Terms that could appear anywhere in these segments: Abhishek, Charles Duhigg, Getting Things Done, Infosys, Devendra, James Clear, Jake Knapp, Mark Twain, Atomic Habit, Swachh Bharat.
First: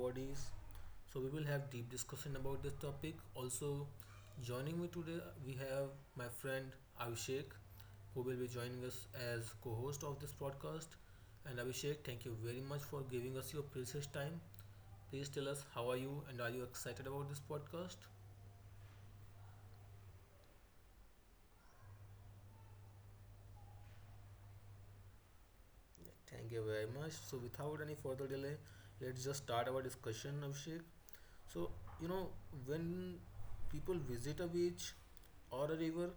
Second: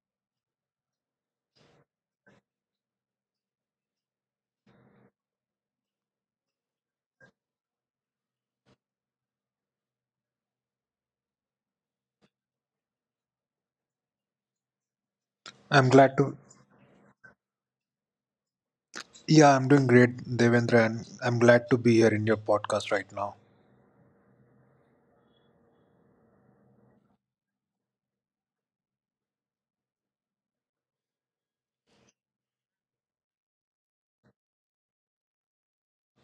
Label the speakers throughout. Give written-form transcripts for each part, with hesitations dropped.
Speaker 1: bodies. So, we will have deep discussion about this topic. Also, joining me today, we have my friend Abhishek, who will be joining us as co host of this podcast. And Abhishek, thank you very much for giving us your precious time. Please tell us how
Speaker 2: I'm
Speaker 1: are you
Speaker 2: glad to.
Speaker 1: and are you excited about this podcast?
Speaker 2: Yeah, I'm doing great, Devendra, and I'm glad to be here in your podcast right now.
Speaker 1: Thank you very much. So, without any further delay, let's just start our discussion, Abhishek. So, you know, when people visit a beach or a river,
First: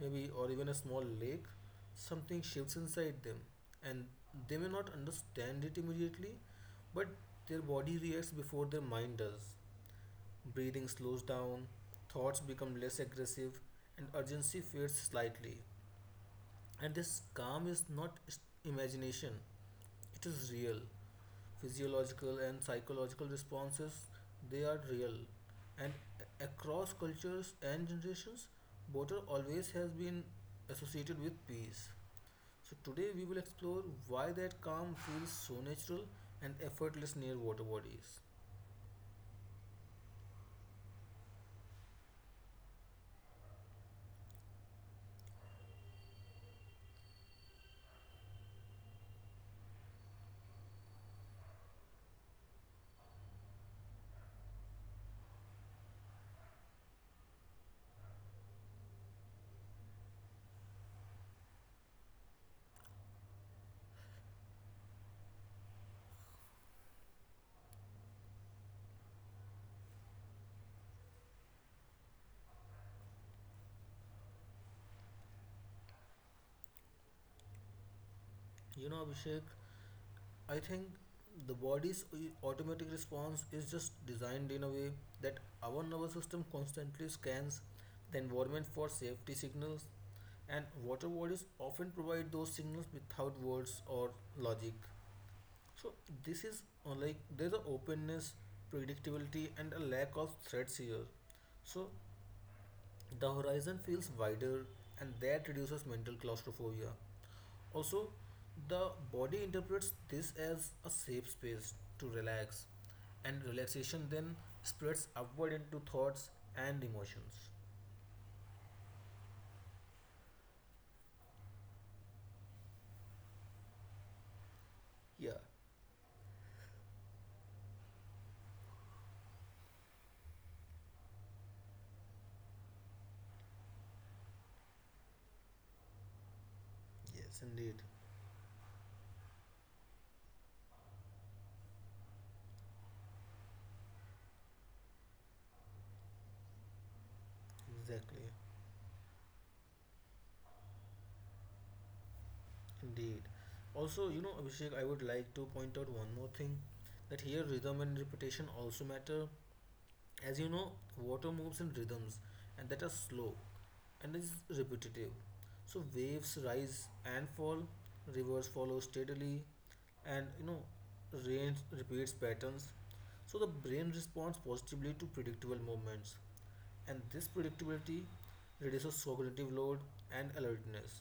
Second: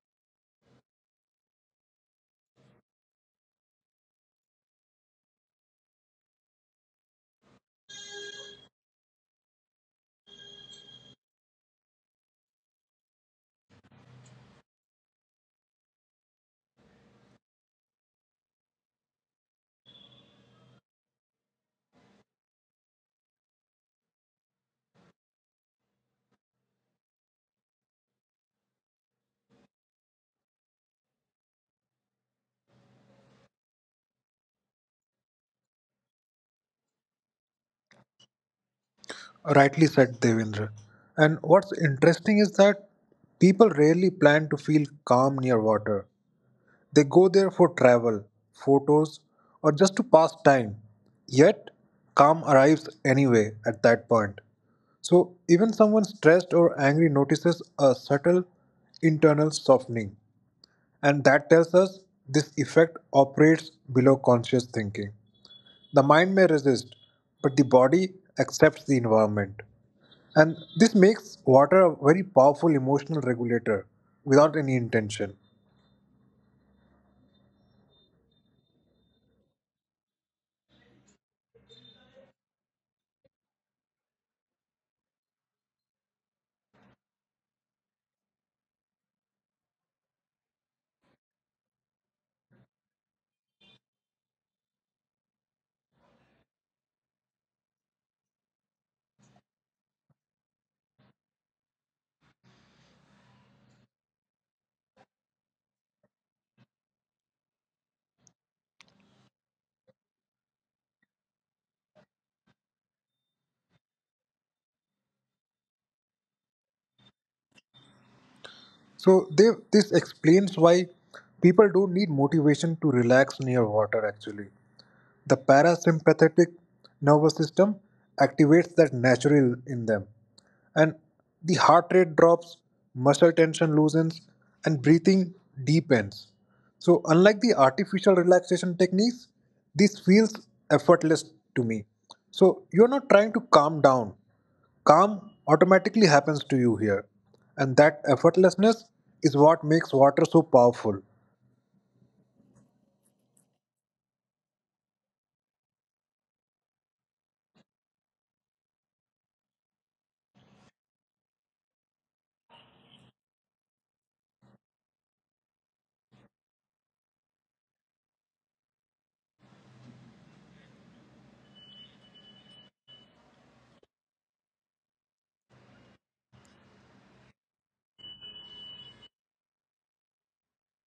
Speaker 1: maybe, or even a small lake, something shifts inside them, and they may not understand it immediately, but their body reacts before their mind does. Breathing slows down, thoughts become less aggressive, and urgency fades slightly. And this calm is not imagination, it is real physiological and psychological responses, they are real. And across cultures and generations, water always has been associated with peace. So today we will explore why that calm feels so natural and effortless near water bodies.
Speaker 2: Rightly said, Devendra. And what's interesting is that people rarely plan to feel calm near water. They go there for travel, photos, or just to pass time. Yet, calm arrives anyway at that point. So, even someone stressed or angry notices a subtle internal softening. And that tells us this effect operates below conscious thinking. The mind may resist, but the body accepts the environment. And this makes water a very powerful emotional regulator without any intention.
Speaker 1: Abhishek, I think the body's automatic response is just designed in a way that our nervous system constantly scans the environment for safety signals, and water bodies often provide those signals without words or logic. So, this is like there's an openness, predictability, and a lack of threats here. So, the horizon feels wider and that reduces mental claustrophobia. Also, the body interprets this as a safe space to relax, and relaxation then spreads upward into thoughts and emotions.
Speaker 2: This explains why people don't need motivation to relax near water actually. The
Speaker 1: Yeah,
Speaker 2: parasympathetic nervous system activates that natural in them, and the heart rate drops, muscle tension loosens, and breathing deepens. So, unlike
Speaker 1: yes,
Speaker 2: the
Speaker 1: indeed,
Speaker 2: artificial relaxation techniques, this feels effortless to me. So, you're not trying to calm down, calm automatically happens to you here, and that
Speaker 1: exactly,
Speaker 2: effortlessness is what makes water so powerful.
Speaker 1: indeed. Also, Abhishek, I would like to point out one more thing that here rhythm and repetition also matter. As you know, water moves in rhythms and that are slow and is repetitive. So waves rise and fall, rivers follow steadily, and rain repeats patterns. So the brain responds positively to predictable movements, and this predictability reduces cognitive load and alertness.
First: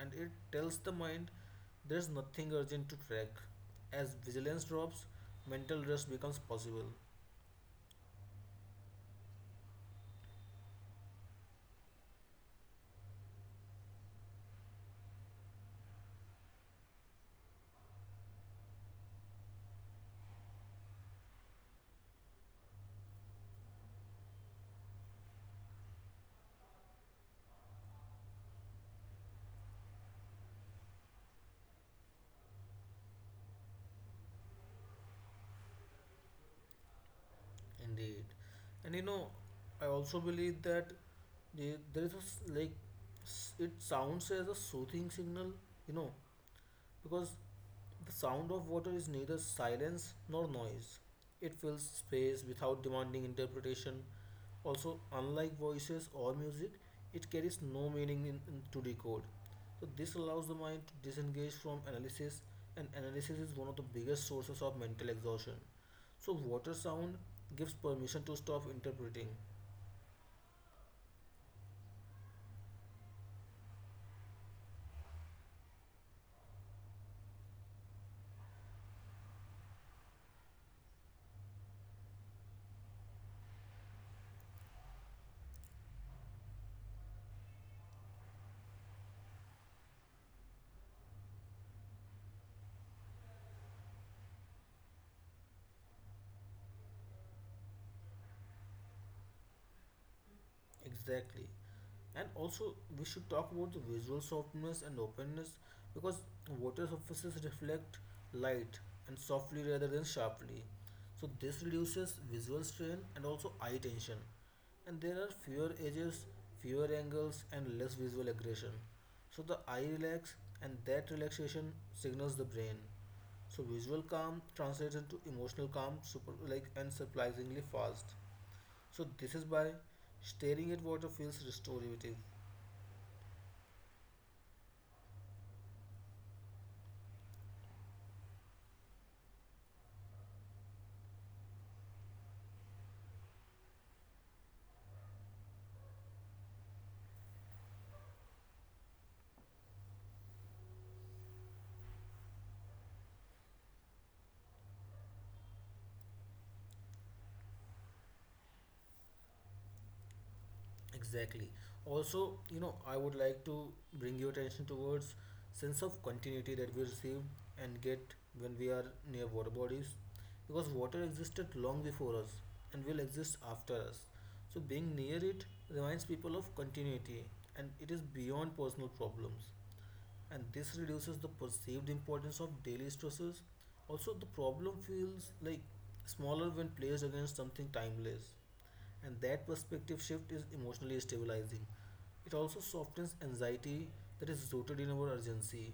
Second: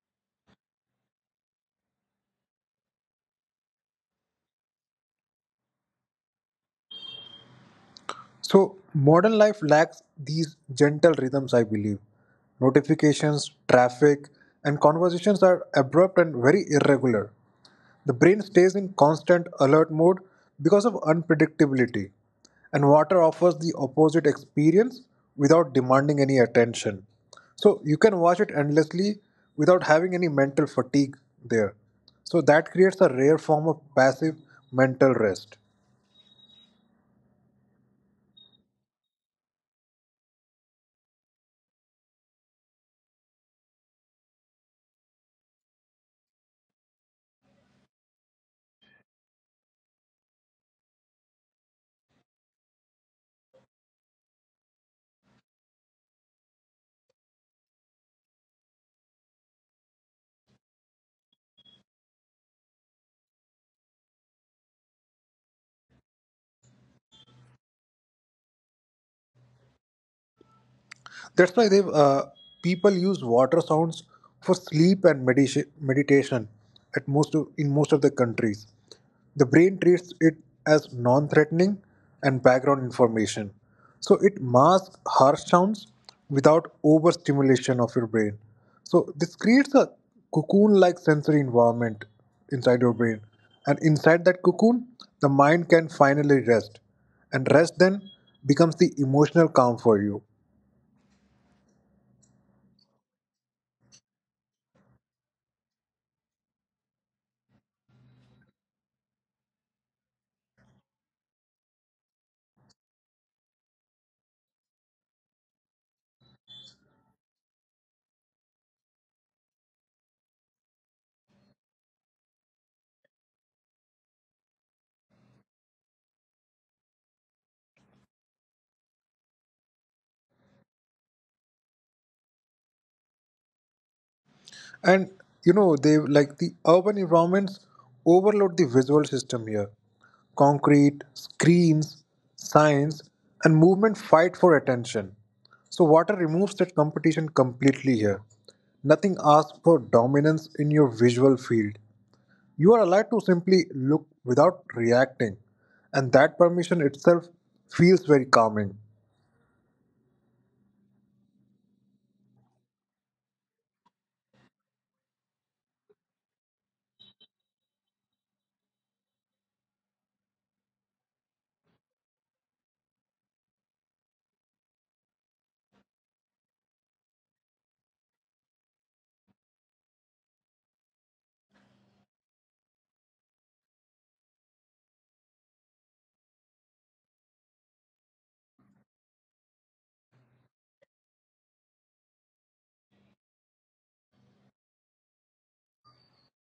Speaker 1: And it tells the mind there's nothing urgent to track. As vigilance drops, mental rest becomes possible.
Speaker 2: So, modern life lacks these gentle rhythms, I believe. Notifications, traffic, and conversations are abrupt and very irregular. The brain stays in constant alert mode because of unpredictability, and water offers the opposite experience without demanding any attention. So, you can watch it endlessly without having any mental fatigue there. So, that creates a rare form of passive mental rest.
Speaker 1: Indeed. And I also believe that yeah, there is a, s- like s- it sounds as a soothing signal, you know, because the sound of water is neither silence nor noise. It fills space without demanding interpretation. Also, unlike voices or music, it carries no meaning in to decode. So this allows the mind to disengage from analysis, and analysis is one of the biggest sources of mental exhaustion. So water sound gives permission to stop interpreting.
Speaker 2: That's why they people use water sounds for sleep and meditation at in most of the countries. The brain treats it as non-threatening and background information. So it masks harsh sounds without overstimulation of your brain. So this creates a cocoon-like sensory environment inside your brain. And inside that cocoon, the mind can finally rest. And rest then becomes the emotional calm for you.
Speaker 1: Exactly. And also, we should talk about the visual softness and openness because water surfaces reflect light and softly rather than sharply. So, this reduces visual strain and also eye tension. And there are fewer edges, fewer angles, and less visual aggression. So, the eye relax, and that relaxation signals the brain. So, visual calm translates into emotional calm, super like and surprisingly fast. So, this is why staring at water feels restorative.
Speaker 2: And you know, the urban environments overload the visual system here. Concrete, screens, signs, and movement fight for attention. So water removes that competition completely here. Nothing asks for dominance in your visual field. You are allowed to simply look without reacting, and that permission itself feels very calming.
Speaker 1: Exactly. Also, I would like to bring your attention towards sense of continuity that we receive and get when we are near water bodies because water existed long before us and will exist after us. So being near it reminds people of continuity and it is beyond personal problems, and this reduces the perceived importance of daily stresses. Also, the problem feels like smaller when placed against something timeless, and that perspective shift is emotionally stabilizing. It also softens anxiety that is rooted in our urgency.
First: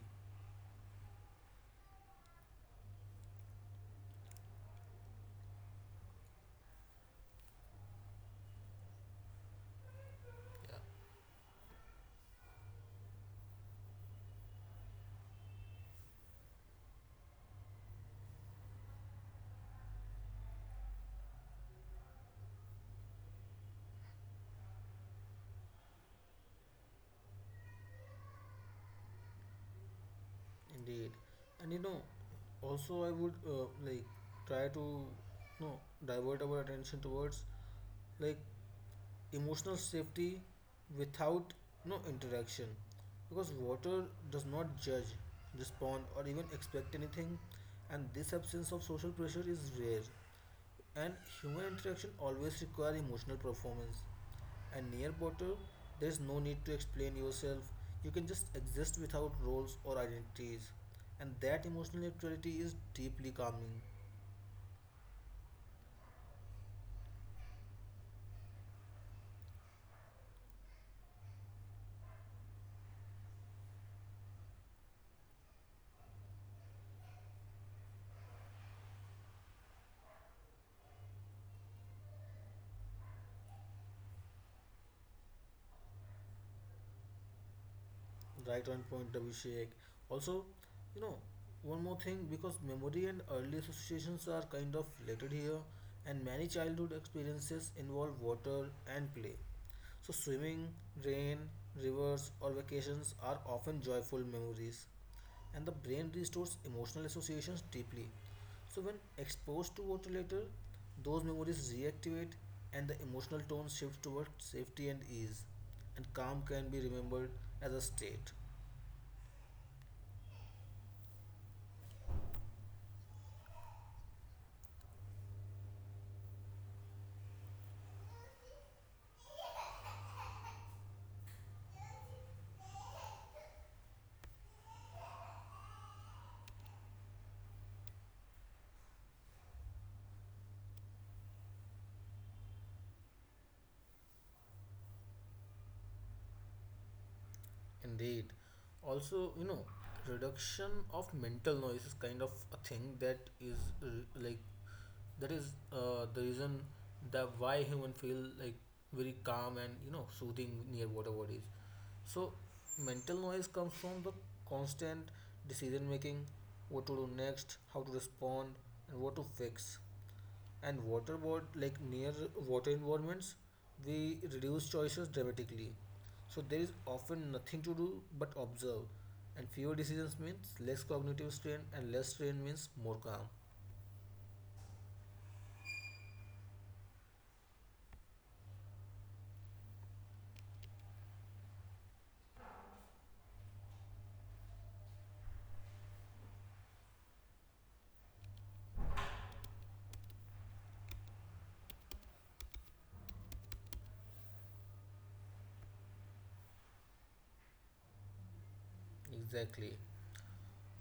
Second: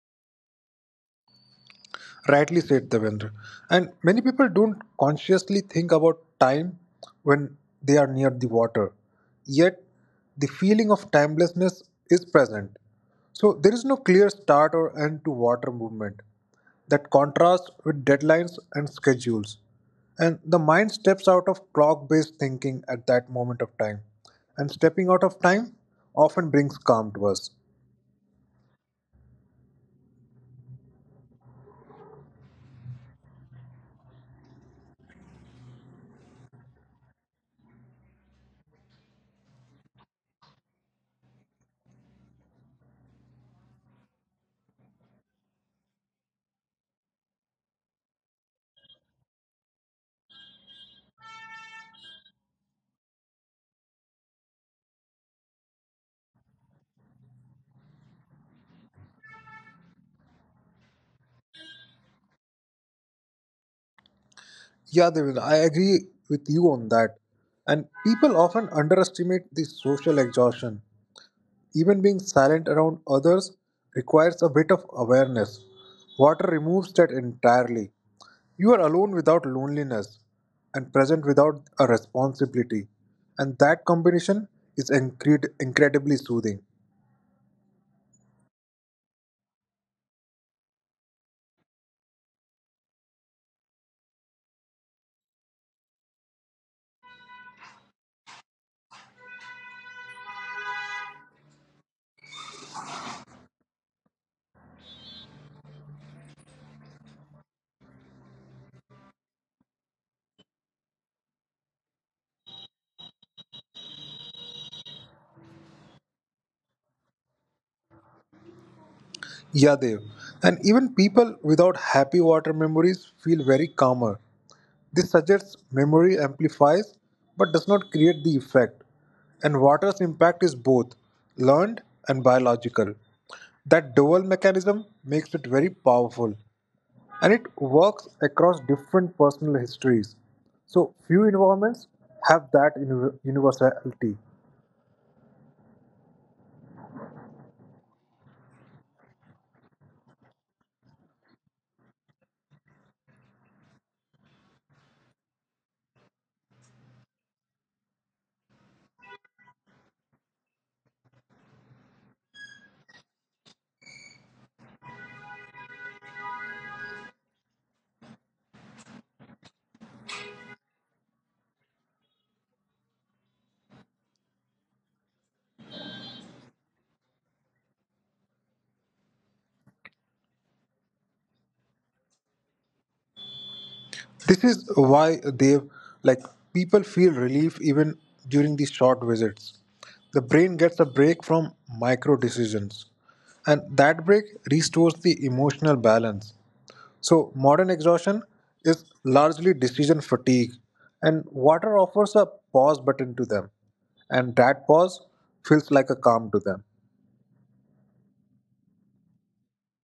Speaker 2: Rightly said, Devendra. And many people don't consciously think about time when they are near the water. Yet, the
Speaker 1: Yeah.
Speaker 2: feeling of timelessness is present. So, there is no clear start or end to water movement that contrasts with deadlines and schedules. And the mind steps out of clock based thinking at that moment of time. And stepping out of time often brings calm to us.
Speaker 1: Indeed. And also I would like try to you know divert our attention towards like emotional safety without no interaction, because water does not judge, respond, or even expect anything, and this absence of social pressure is rare. And human interaction always require emotional performance, and near potter there is no need to explain yourself. You can just exist without roles or identities, and that emotional neutrality is deeply calming.
Speaker 2: Yeah, Devin, I agree with you on that. And people often underestimate the social exhaustion. Even being silent around others requires a bit of awareness. Water removes that entirely. You are alone without loneliness and present without a responsibility. And that combination is incredibly soothing.
Speaker 1: Right on point, Abhishek. Also, you know one more thing, because memory and early associations are kind of related here, and many childhood experiences involve water and play. So, swimming, rain, rivers, or vacations are often joyful memories, and the brain restores emotional associations deeply. So, when exposed to water later, those memories reactivate and the emotional tone shifts toward safety and ease, and calm can be remembered as a state.
Speaker 2: Yeah, Dev. And even people without happy water memories feel very calmer. This suggests memory amplifies but does not create the effect. And water's impact is both learned and biological. That dual mechanism makes it very powerful. And it works across different personal histories. So few environments have that universality.
Speaker 1: Indeed. Also, reduction of mental noise is kind of a thing like that is the reason that why human feel like very calm and soothing near water bodies. So, mental noise comes from the constant decision making, what to do next, how to respond, and what to fix. And waterboard, like near water environments, we reduce choices dramatically. So there is often nothing to do but observe, and fewer decisions means less cognitive strain, and less strain means more calm.
Speaker 2: This is why they like people feel relief even during these short visits. The brain gets a break from micro decisions, and that break restores the emotional balance. So, modern exhaustion is largely decision fatigue, and water offers a pause button to them, and that pause feels like a calm to them.
Speaker 1: Exactly.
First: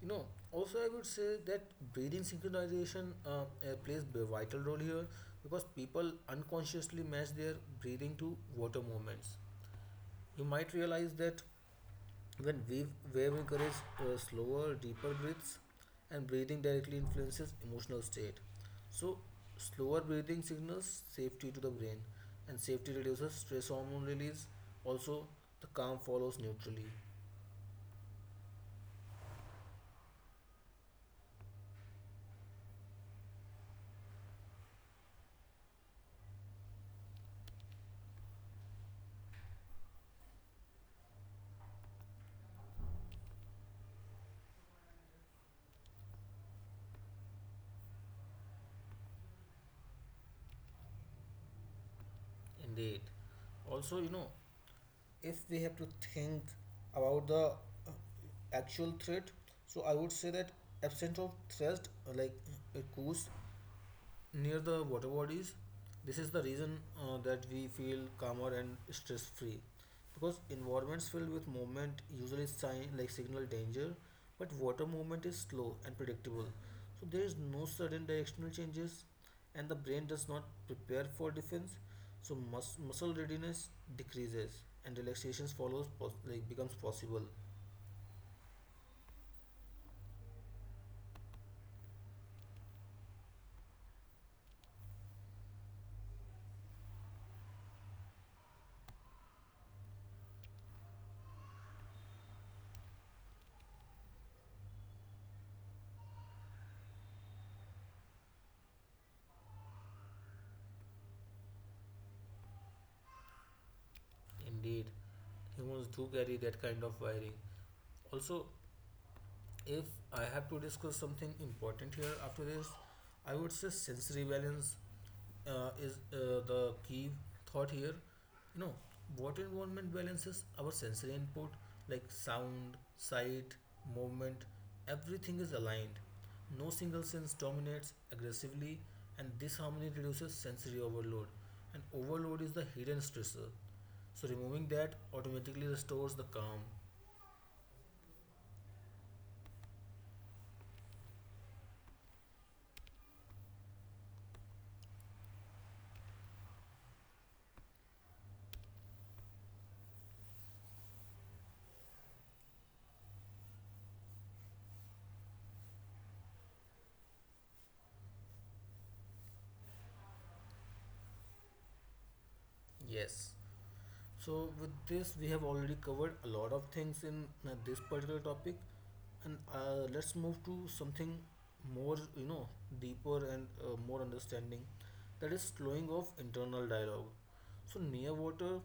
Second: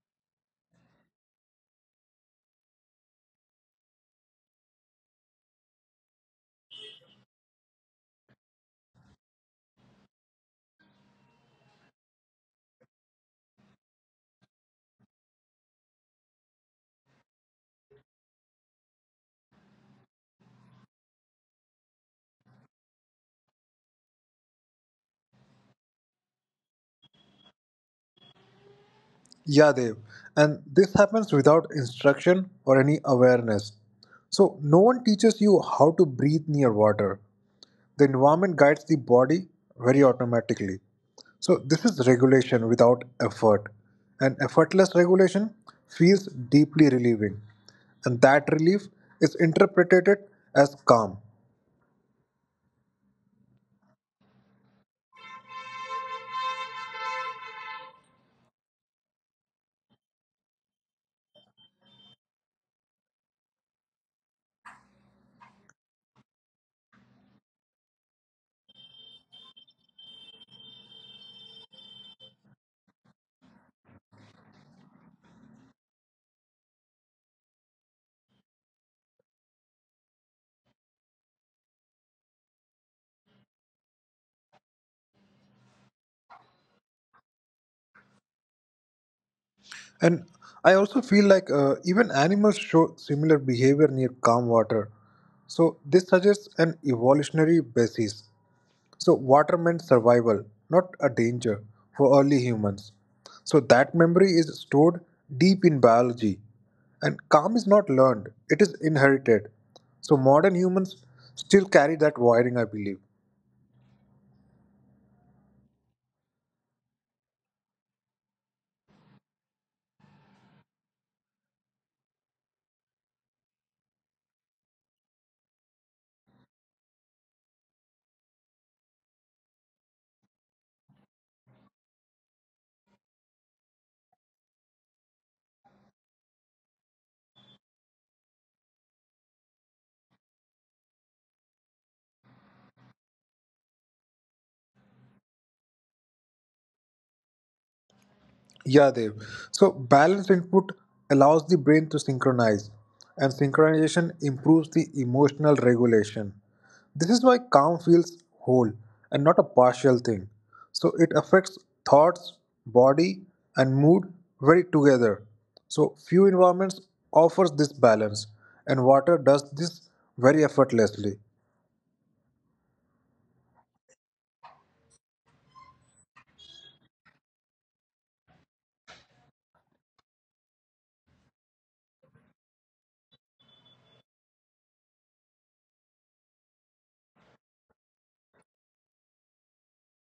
Speaker 1: know Also I would say that breathing synchronization plays a vital role here because people unconsciously match their breathing to water movements. You might realize that when we- wave encourages slower, deeper breaths, and breathing directly influences emotional state. So, slower breathing signals safety to the brain, and safety reduces stress hormone release. Also, the calm follows neutrally.
Speaker 2: Yeah, Dev. And this happens without instruction or any awareness. So, no one teaches you how to breathe near water. The environment guides the body very automatically. So, this is regulation without effort. And effortless regulation feels deeply relieving. And that relief is interpreted as calm.
Speaker 1: Indeed. Also, if we have to think about the uh, actual threat, so I would say that absent of threat, like coups near the water bodies. This is the reason that we feel calmer and stress free because environments filled with movement usually signal danger, but water movement is slow and predictable. So there is no sudden directional changes and the brain does not prepare for defense. So muscle readiness decreases and relaxation follows becomes possible.
Speaker 2: And I also feel like even animals show similar behavior near calm water. So this suggests an evolutionary basis. So water meant survival, not a danger for early humans. So that memory is stored deep in biology. And calm is not learned, it is inherited. So modern humans still carry that wiring, I believe.
Speaker 1: Indeed, humans do carry that kind of wiring. Also, if I have to discuss something important here after this, I would say sensory balance is the key thought here. You know, what environment balances our sensory input like sound, sight, movement, everything is aligned. No single sense dominates aggressively, and this harmony reduces sensory overload. And overload is the hidden stressor. So, removing that automatically restores the calm.
Speaker 2: Yeah, Dev. So, balanced input allows the brain to synchronize, and synchronization improves the emotional regulation. This is why calm feels whole and not a partial thing. So, it affects thoughts, body, and mood very together. So, few environments offers this balance, and water does this very effortlessly.
Speaker 1: Yes. So, with this, we have already covered a lot of things in this particular topic, and let's move to something more, deeper and more understanding, that is slowing of internal dialogue. So, near water,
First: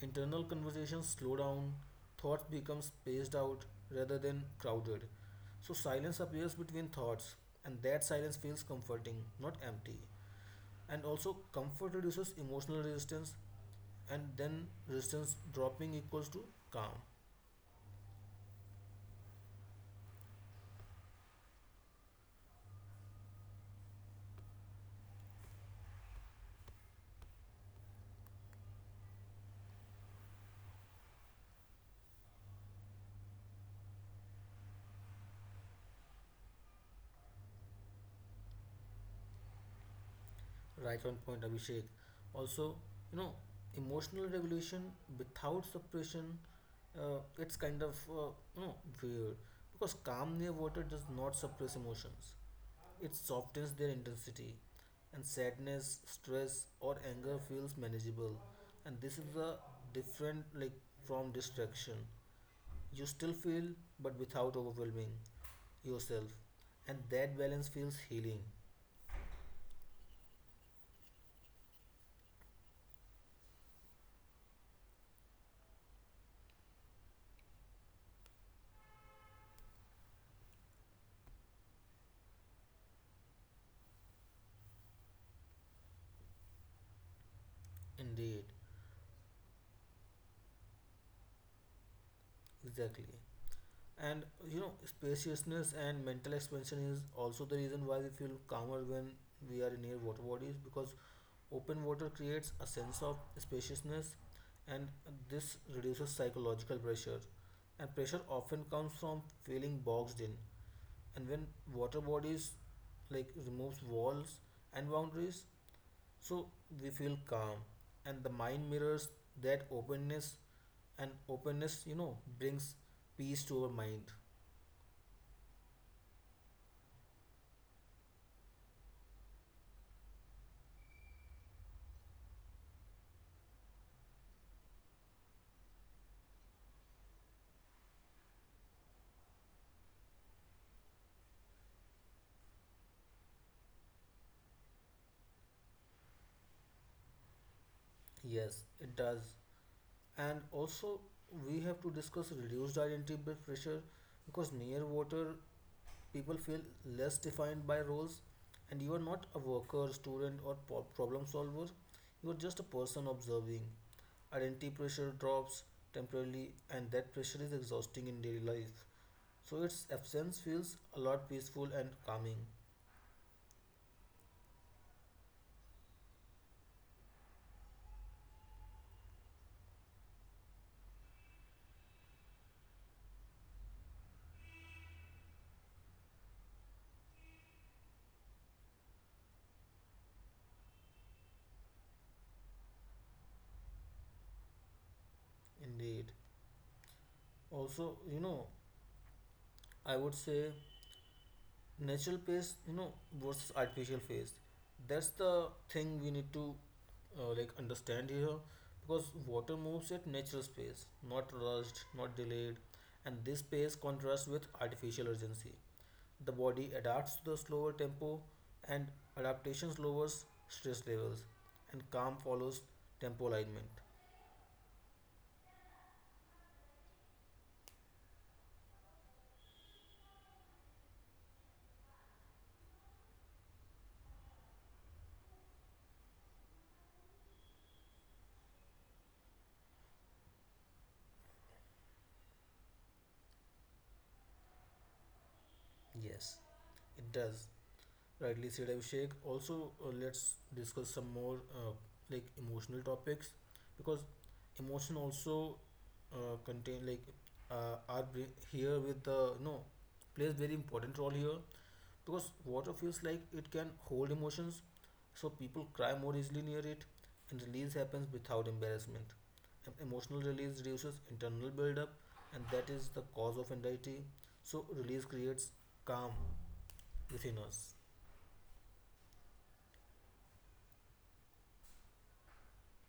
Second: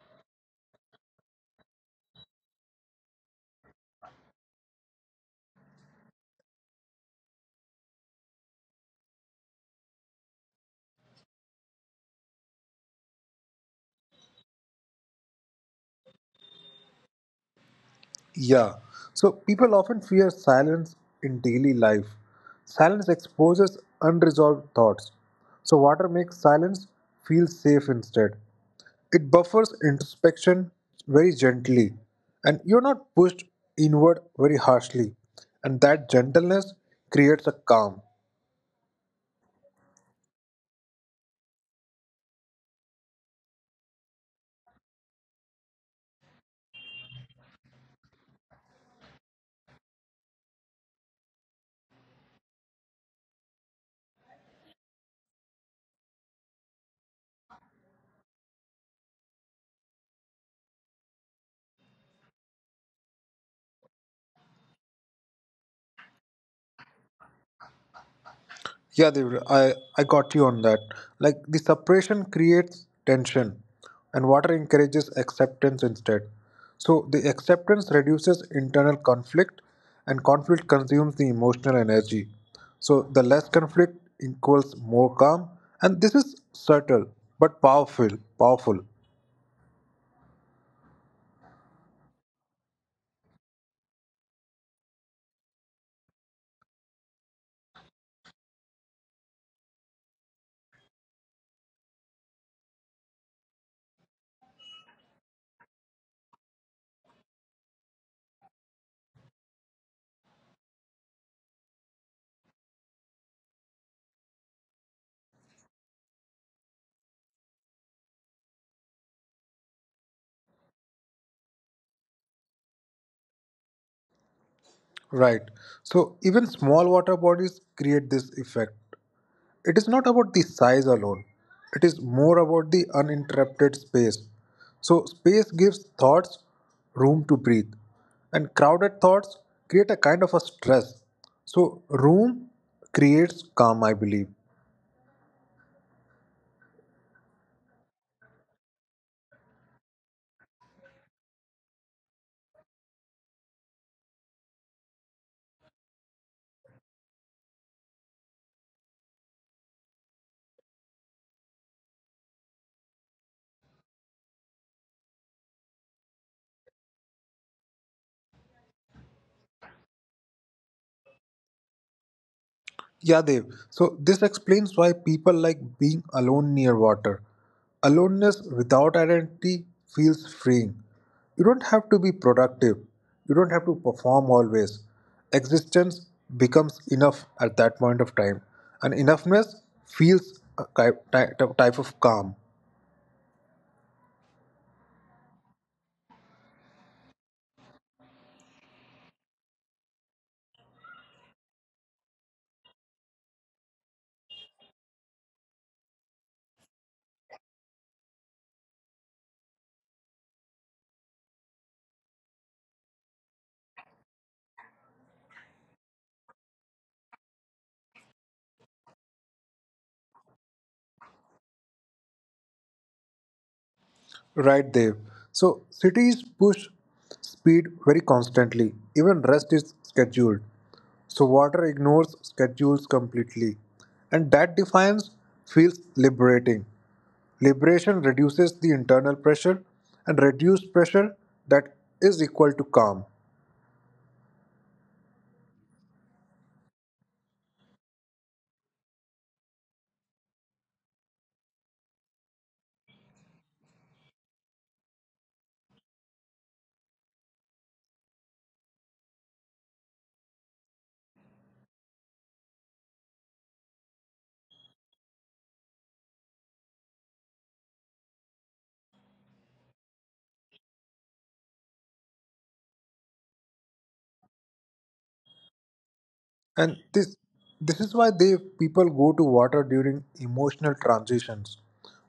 Speaker 1: internal conversations slow down, thoughts become spaced out rather than crowded. So, silence appears between thoughts, and that silence feels comforting, not empty, and also comfort reduces emotional resistance, and then resistance dropping equals to calm.
Speaker 2: Yeah. So people often fear silence in daily life. Silence exposes unresolved thoughts. So water makes silence feel safe instead. It buffers introspection very gently. And you're not pushed inward very harshly. And that gentleness creates a calm.
Speaker 1: Right on point, Abhishek. Also, you know emotional regulation without suppression, it's kind of you know weird, because calm near water does not suppress emotions, it softens their intensity. And sadness, stress, or anger feels manageable, and this is a different like from distraction. You still feel, but without overwhelming yourself, and that balance feels healing.
Speaker 2: Yeah, Devra, I got you on that. Like the separation creates tension, and water encourages acceptance instead. So the acceptance reduces internal conflict, and conflict consumes the emotional energy. So the less conflict equals more calm, and this is subtle
Speaker 1: Indeed,
Speaker 2: but powerful. Powerful,
Speaker 1: exactly. And spaciousness and mental expansion is also the reason why we feel calmer when we are near water bodies, because open water creates a sense of spaciousness, and this reduces psychological pressure. And pressure often comes from feeling boxed in. And when water bodies like removes walls and boundaries, so they feel calm, and the mind mirrors that openness, and openness, brings peace to our mind.
Speaker 2: right? So even small water bodies create this effect. It is not about the size alone, it is more about the uninterrupted space. So, space gives thoughts room to breathe, and crowded thoughts create a kind of a stress. So, room creates calm, I believe.
Speaker 1: Yes, it does. And also, we have to discuss reduced identity by pressure, because near water, people feel less defined by roles, and you are not a worker, student, or problem solver. You are just a person observing. Identity pressure drops temporarily, and that pressure is exhausting in daily life. So its absence feels a lot peaceful and calming.
Speaker 2: Yeah, Dev. So this explains why people like being alone near water. Aloneness without identity feels freeing. You don't have to be productive. You don't have to perform always. Existence becomes enough at that point of time. And enoughness feels a type of calm.
Speaker 1: Indeed. Also, I would say natural pace, versus artificial pace. That's the thing we need to like understand here, because water moves at natural pace, not rushed, not delayed, and this pace contrasts with artificial urgency. The body adapts to the slower tempo, and adaptation lowers stress levels, and calm follows tempo alignment.
Speaker 2: Right, Dev. So cities push speed very constantly. Even rest is scheduled. So water ignores schedules completely. And that defiance feels liberating. Liberation reduces the internal pressure and reduced pressure that is equal to calm.
Speaker 1: Yes, it does. Rightly said, Abhishek. Also, let's discuss some more like emotional topics, because emotion also contain like are here with the plays very important role here, because water feels like it can hold emotions, so people cry more easily near it, and release happens without embarrassment. And emotional release reduces internal buildup, and that is the cause of anxiety. So release creates calm within
Speaker 2: and
Speaker 1: us.
Speaker 2: this is why they people go to water during emotional transitions,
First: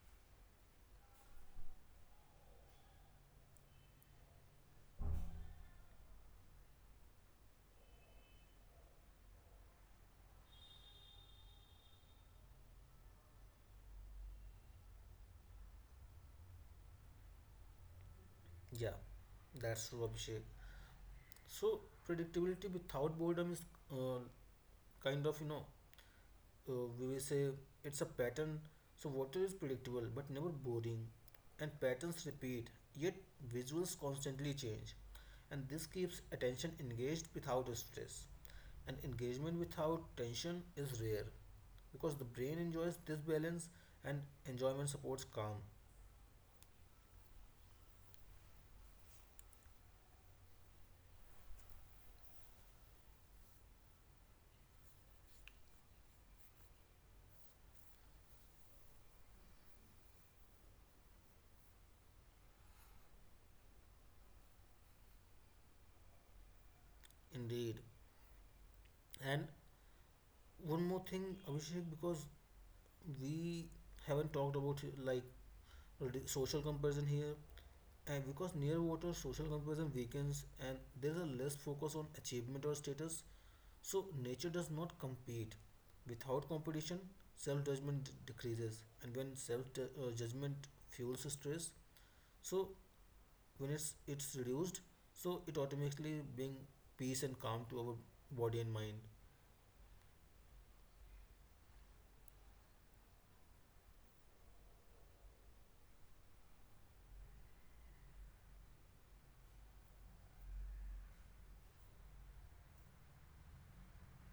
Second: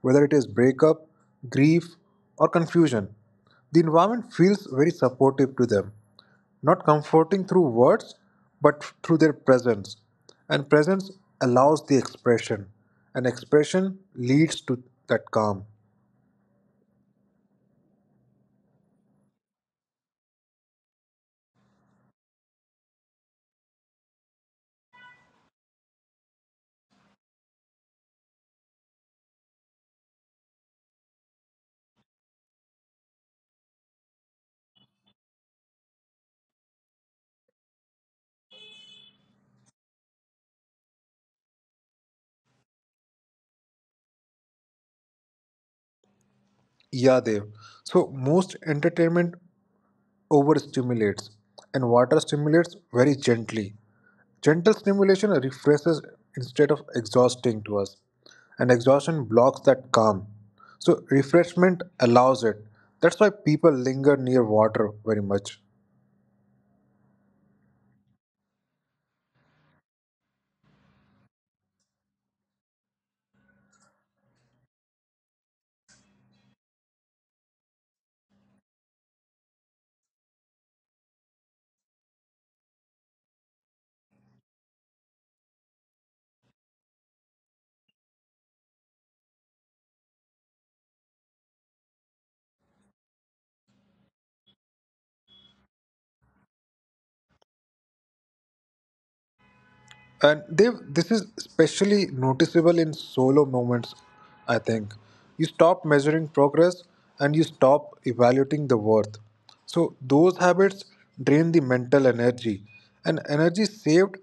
Speaker 2: whether it is breakup, grief, or confusion. The environment feels very supportive to them, not comforting through words but through their presence. And presence allows the expression, and expression leads to that calm.
Speaker 1: Yeah, that's true, Abhishek. So predictability without boredom is uh, kind of we will say it's a pattern. So water is predictable but never boring, and patterns repeat. Yet visuals constantly change, and this keeps attention engaged without stress. And engagement without tension is rare because the brain enjoys this balance, and enjoyment supports calm.
Speaker 2: Yeah, Dev. So most entertainment overstimulates and water stimulates very gently. Gentle stimulation refreshes instead of exhausting to us, and exhaustion blocks that calm. So, refreshment allows it. That's why people linger near water very much.
Speaker 1: Indeed. And one more thing, Abhishek, because we haven't talked about like social comparison here, and because near water social comparison weakens and there's a less focus on achievement or status. So nature does not compete. Without competition, self judgment decreases, and when self judgment fuels stress, so when it's reduced, so it automatically bring peace and calm to our body and mind.
Speaker 2: And they this is especially noticeable in solo moments, I think. You stop measuring progress and you stop evaluating the worth. So those habits drain the mental energy, and energy saved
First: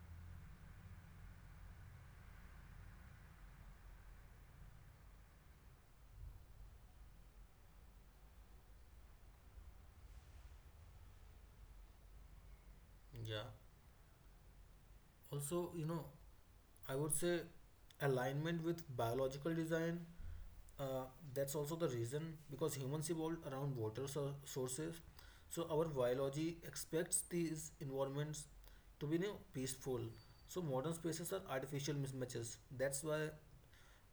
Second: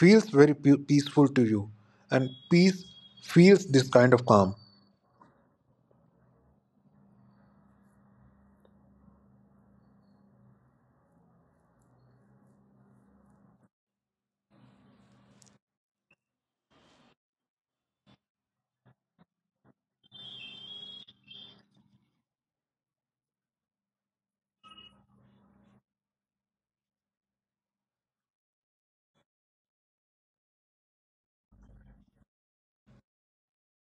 Speaker 2: feels very peaceful to you, and peace feels this kind of calm.
Speaker 1: Yeah. Also, I would say alignment with biological design, uh, that's also the reason because humans evolved around water sources. So our biology expects these environments to be peaceful. So modern spaces are artificial mismatches, that's why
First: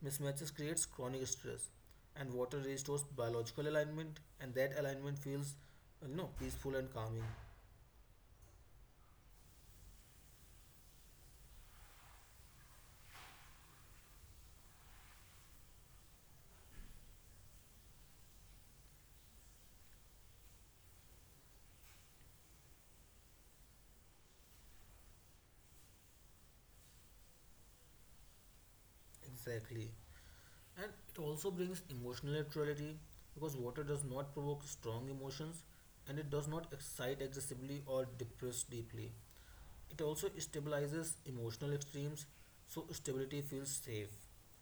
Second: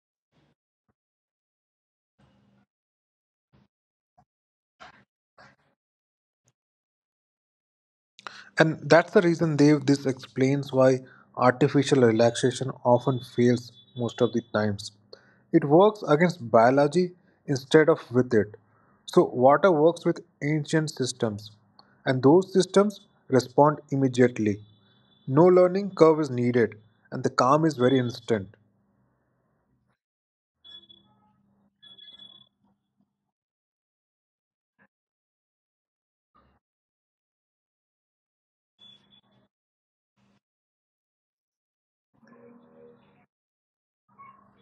Speaker 1: mismatches creates chronic stress. And water restores biological alignment, and that alignment feels peaceful and calming.
Speaker 2: And that's the reason, Dev, this explains why artificial relaxation often fails most of the times. It works against biology instead of with it. So, water works with ancient systems, and those systems respond immediately. No learning curve is needed, and the calm is very instant.
Speaker 1: Exactly. And it also brings emotional neutrality because water does not provoke strong emotions and it does not excite excessively or depress deeply. It also stabilizes emotional extremes, so stability feels safe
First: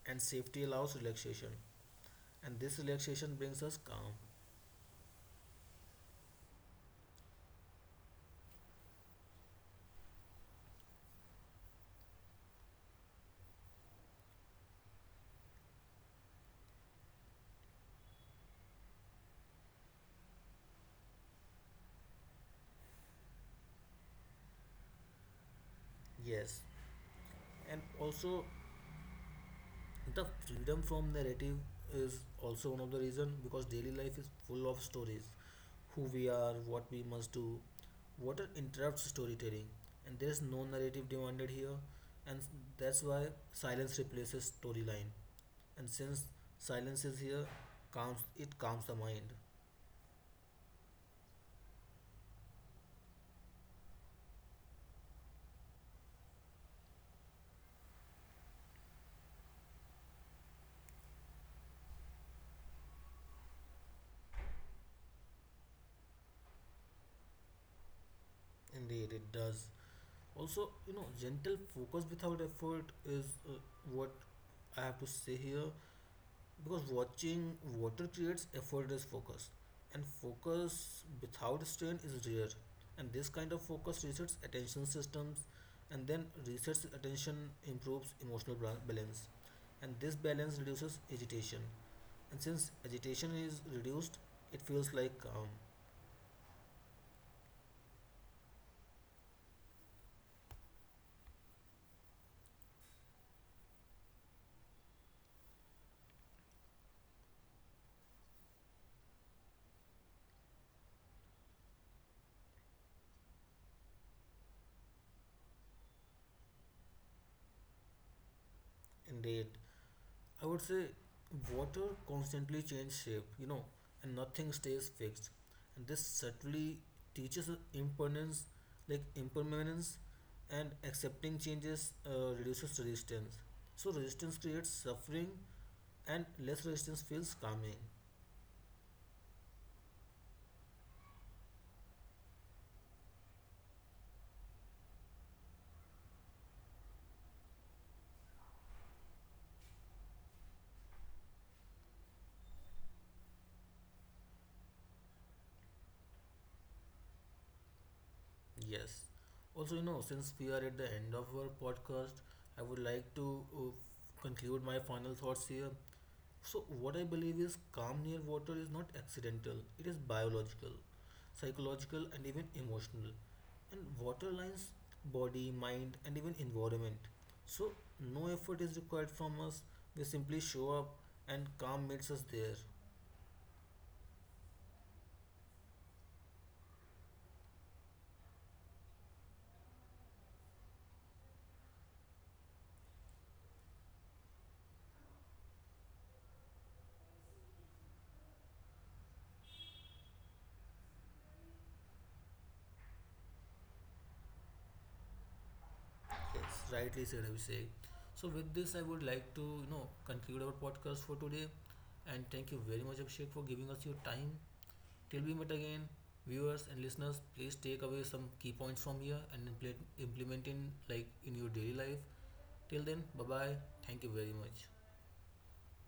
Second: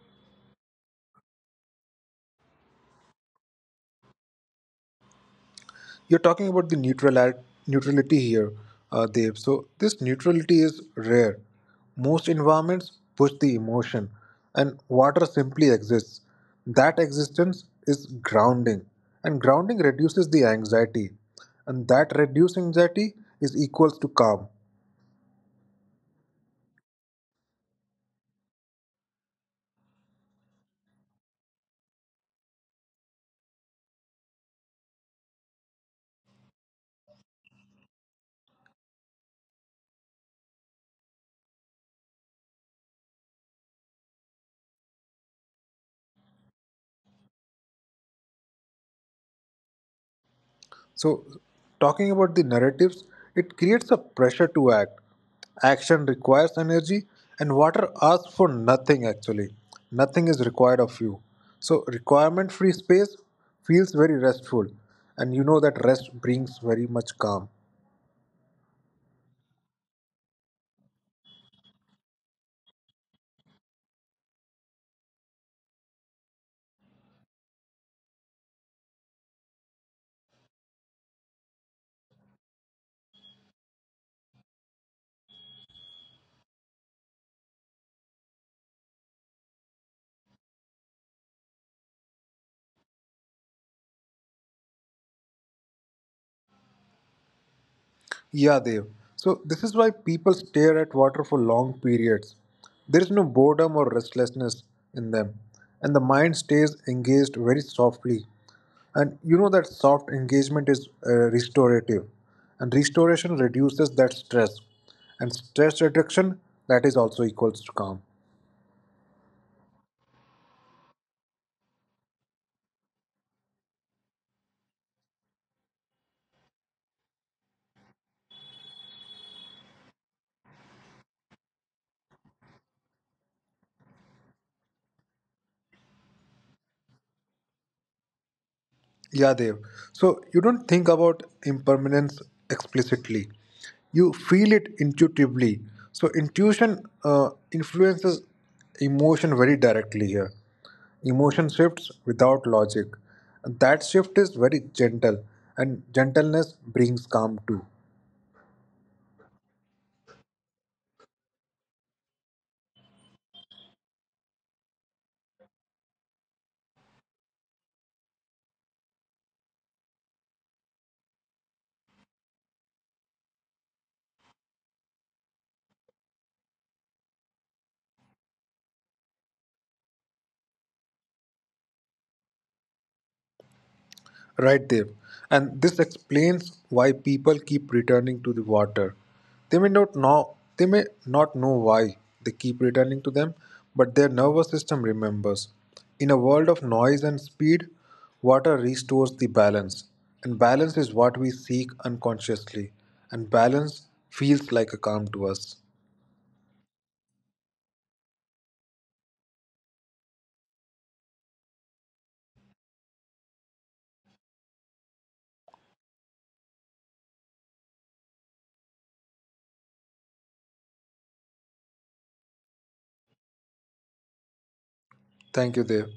Speaker 1: and safety allows relaxation. And this relaxation brings us calm.
Speaker 2: You're talking about the neutrality here, Dev. So this neutrality is rare. Most environments push the emotion, and water simply exists. That existence is grounding, and grounding reduces the anxiety, and that reduced anxiety is equals to calm.
Speaker 1: Yes, and also the freedom from narrative is also one of the reason because daily life is full of stories, who we are, what we must do. Water interrupts storytelling, and there is no narrative demanded here, and that's why silence replaces storyline. And since silence is here, calms it calms the mind.
Speaker 2: So, talking about the narratives, it creates a pressure to act. Action requires energy, and water asks for nothing actually. Nothing is required of you. So, requirement free space feels very restful, and you know that rest brings very much calm.
Speaker 1: Indeed, it does. Also, gentle focus without effort is what I have to say here. Because watching water creates effortless focus, and focus without strain is rare. And this kind of focus resets attention systems, and then resets attention improves emotional balance, and this balance reduces agitation. And since agitation is reduced, it feels like calm.
Speaker 2: Yeah, Dev. So this is why people stare at water for long periods. There is no boredom or restlessness in them, and the mind stays engaged very softly. And you know that soft engagement is restorative, and restoration reduces that stress, and stress reduction that is also equals to calm.
Speaker 1: Indeed, I would say water constantly changes shape, and nothing stays fixed. And this subtly teaches us impermanence, and accepting changes reduces resistance. So resistance creates suffering, and less resistance feels calming.
Speaker 2: Yeah, Dev. So you don't think about impermanence explicitly. You feel it intuitively. So intuition influences emotion very directly here. Emotion shifts without logic. And that shift is very gentle, and gentleness brings calm too.
Speaker 1: Yes. Also, since we are at the end of our podcast, I would like to conclude my final thoughts here. So, what I believe is calm near water is not accidental, it is biological, psychological, and even emotional. And water lines body, mind, and even environment. So, no effort is required from us, we simply show up, and calm meets us there.
Speaker 2: Right, Dev. And this explains why people keep returning to the water. They may not know why they keep returning to them, but their nervous system remembers. In a world of noise and speed, water restores the balance. And balance is what we seek unconsciously. And balance feels like a calm to us.
Speaker 1: Yes, rightly said, Abhishek. So, with this, I would like to conclude our podcast for today. And thank you very much, Abhishek, for giving us your time. Till we meet again, viewers and listeners, please take away some key points from here and implement, in your daily life. Till then, bye bye. Thank you very much.
Speaker 2: Thank you, Dev.